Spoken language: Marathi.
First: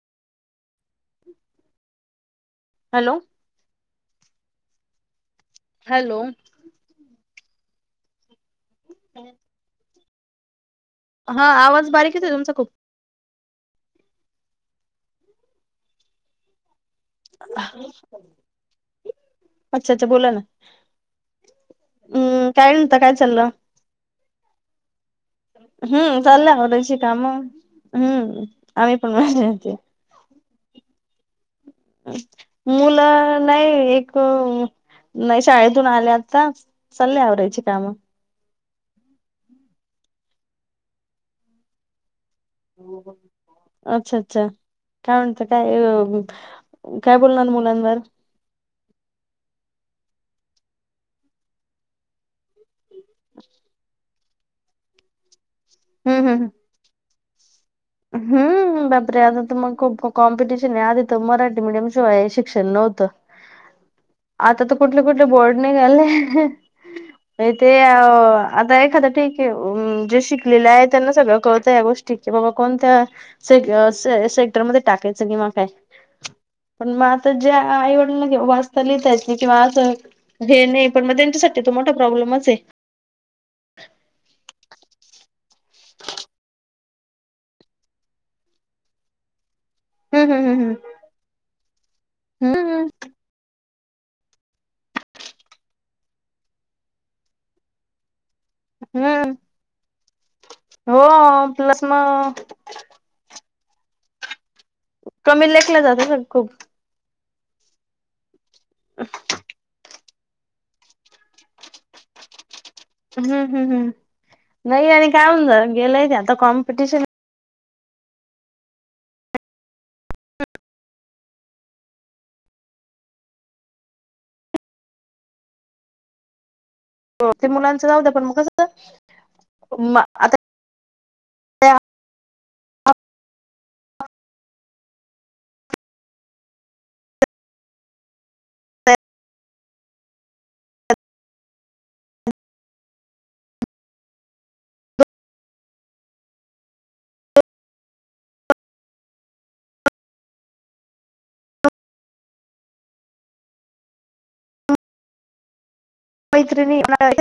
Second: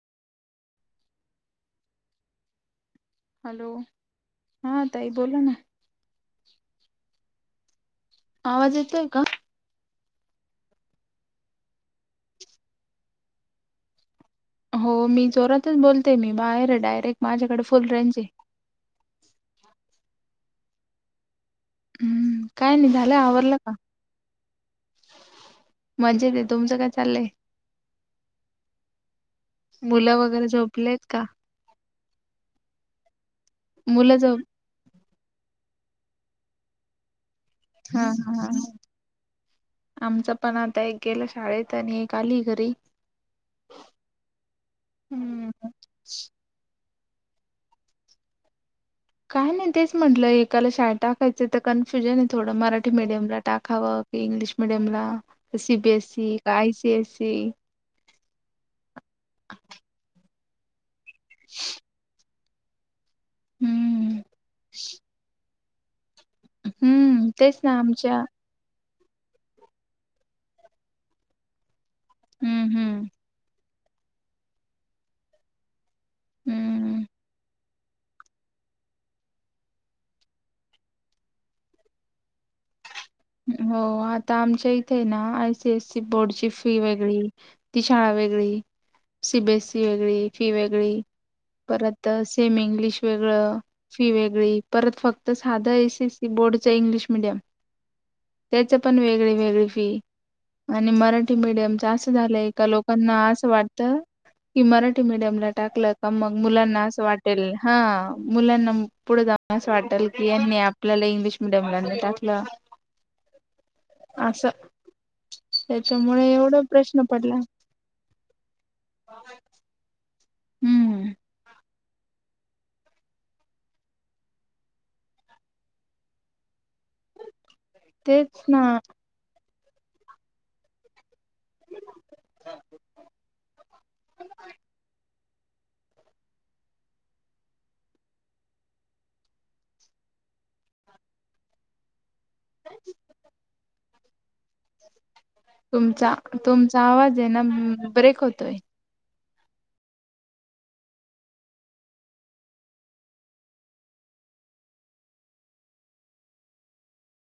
हॅलो हॅलो हा ताई बोला ना हॅलो आवाज येतोय का हा आवाज बारीकच आहे तुमचा खूप हो मी जोरातच बोलते मी बाहेर डायर एक माझ्याकडे फुल रेंज आहे अच्छा अच्छा बोला ना हम्म काय नाही झालं आवरलं का हम्म मजेत आहे चाललं तुमचं काय त्या्याची चाललंय? कामं हम्म आम्ही पण माझली होती मुलं वगैरे झोपलेत का मुलं नाही एक मुलं झोप नाही शाळेत ून आल्या आता सल्लेवर हा ह आमच पण आता एक गेलं शाळेत आणि आली घरी. अच्छा अच्छा काय म्हणत हम्म काय काय बोलणार मुलांवर काय नाही तेच म्हटलं एकाला शाळट टाकायचं तर कन्फ्युजन आहे थोडं मराठी मराठी मीडियम ला टाकावं की इंग्लिश मिीडियमला हम्म सीबीएसई हम्म का आयसीएसई हम्म बापरे आता मग खूप कॉम्पिटिशन आहे आधी त मराठी मिीडियम शो आहे न्हत हम्म आता कुठले कुठले बोर्ड नाहीघाले हम्म ए तेच ते ना अ आमच्या आध ए खात ठीक आहे जे शिकलेले आहे त्यांना सगळं कळतं या गोष्ट ठीक आहे बाबा हम्म हम्म कोणत्याे सेक्टर मध्ये टाकाय सिनेमा काय पण हम्म मग आता ज्या आईवडला वाचता लिहितायच नाही किंवा असं हे नाही पण मग त्यांच्यासाठी तो मोठा प्रॉब्लेमच आहे हो आता आमच्या इ ते ना आय सीएससी बोर्डची फी वेगळी ती शाळा वेगळी सीबीएस वेगळी हम्म फी हम्म वेगळी परत हम्म सेम हम्म इंग्लिश वेगळं फी वेगळी परत फक्त साधं एस एससी बोर्डच इंग्लिश मिीडियम त्याच पण हम्म वेगळी वेगळी फी आणि हो मराठी प्लस मिडीयमच असं मग झालयं का लोकांना असं वाटतं की मराठी कमी मिडीयमला लेखलं टाकलं जात का सग मग खूप मुलांना अस वाटेल हा मुलांना पुढ जाऊन असं वाटल की यांनी आपल्याला इंग्लिश मिडीयमला नाही टाकलं हम्म हम्म हम् असं नाही आणि काय होऊन गेलंय आता कॉम्पिटिशन हं हम हो ते मुलांचं जाऊदे पण मग तेच ना कस मग आता ह इ तुमचा तुमचा आवाज आहे ना ब्रेक होतोय. मैत्रिणी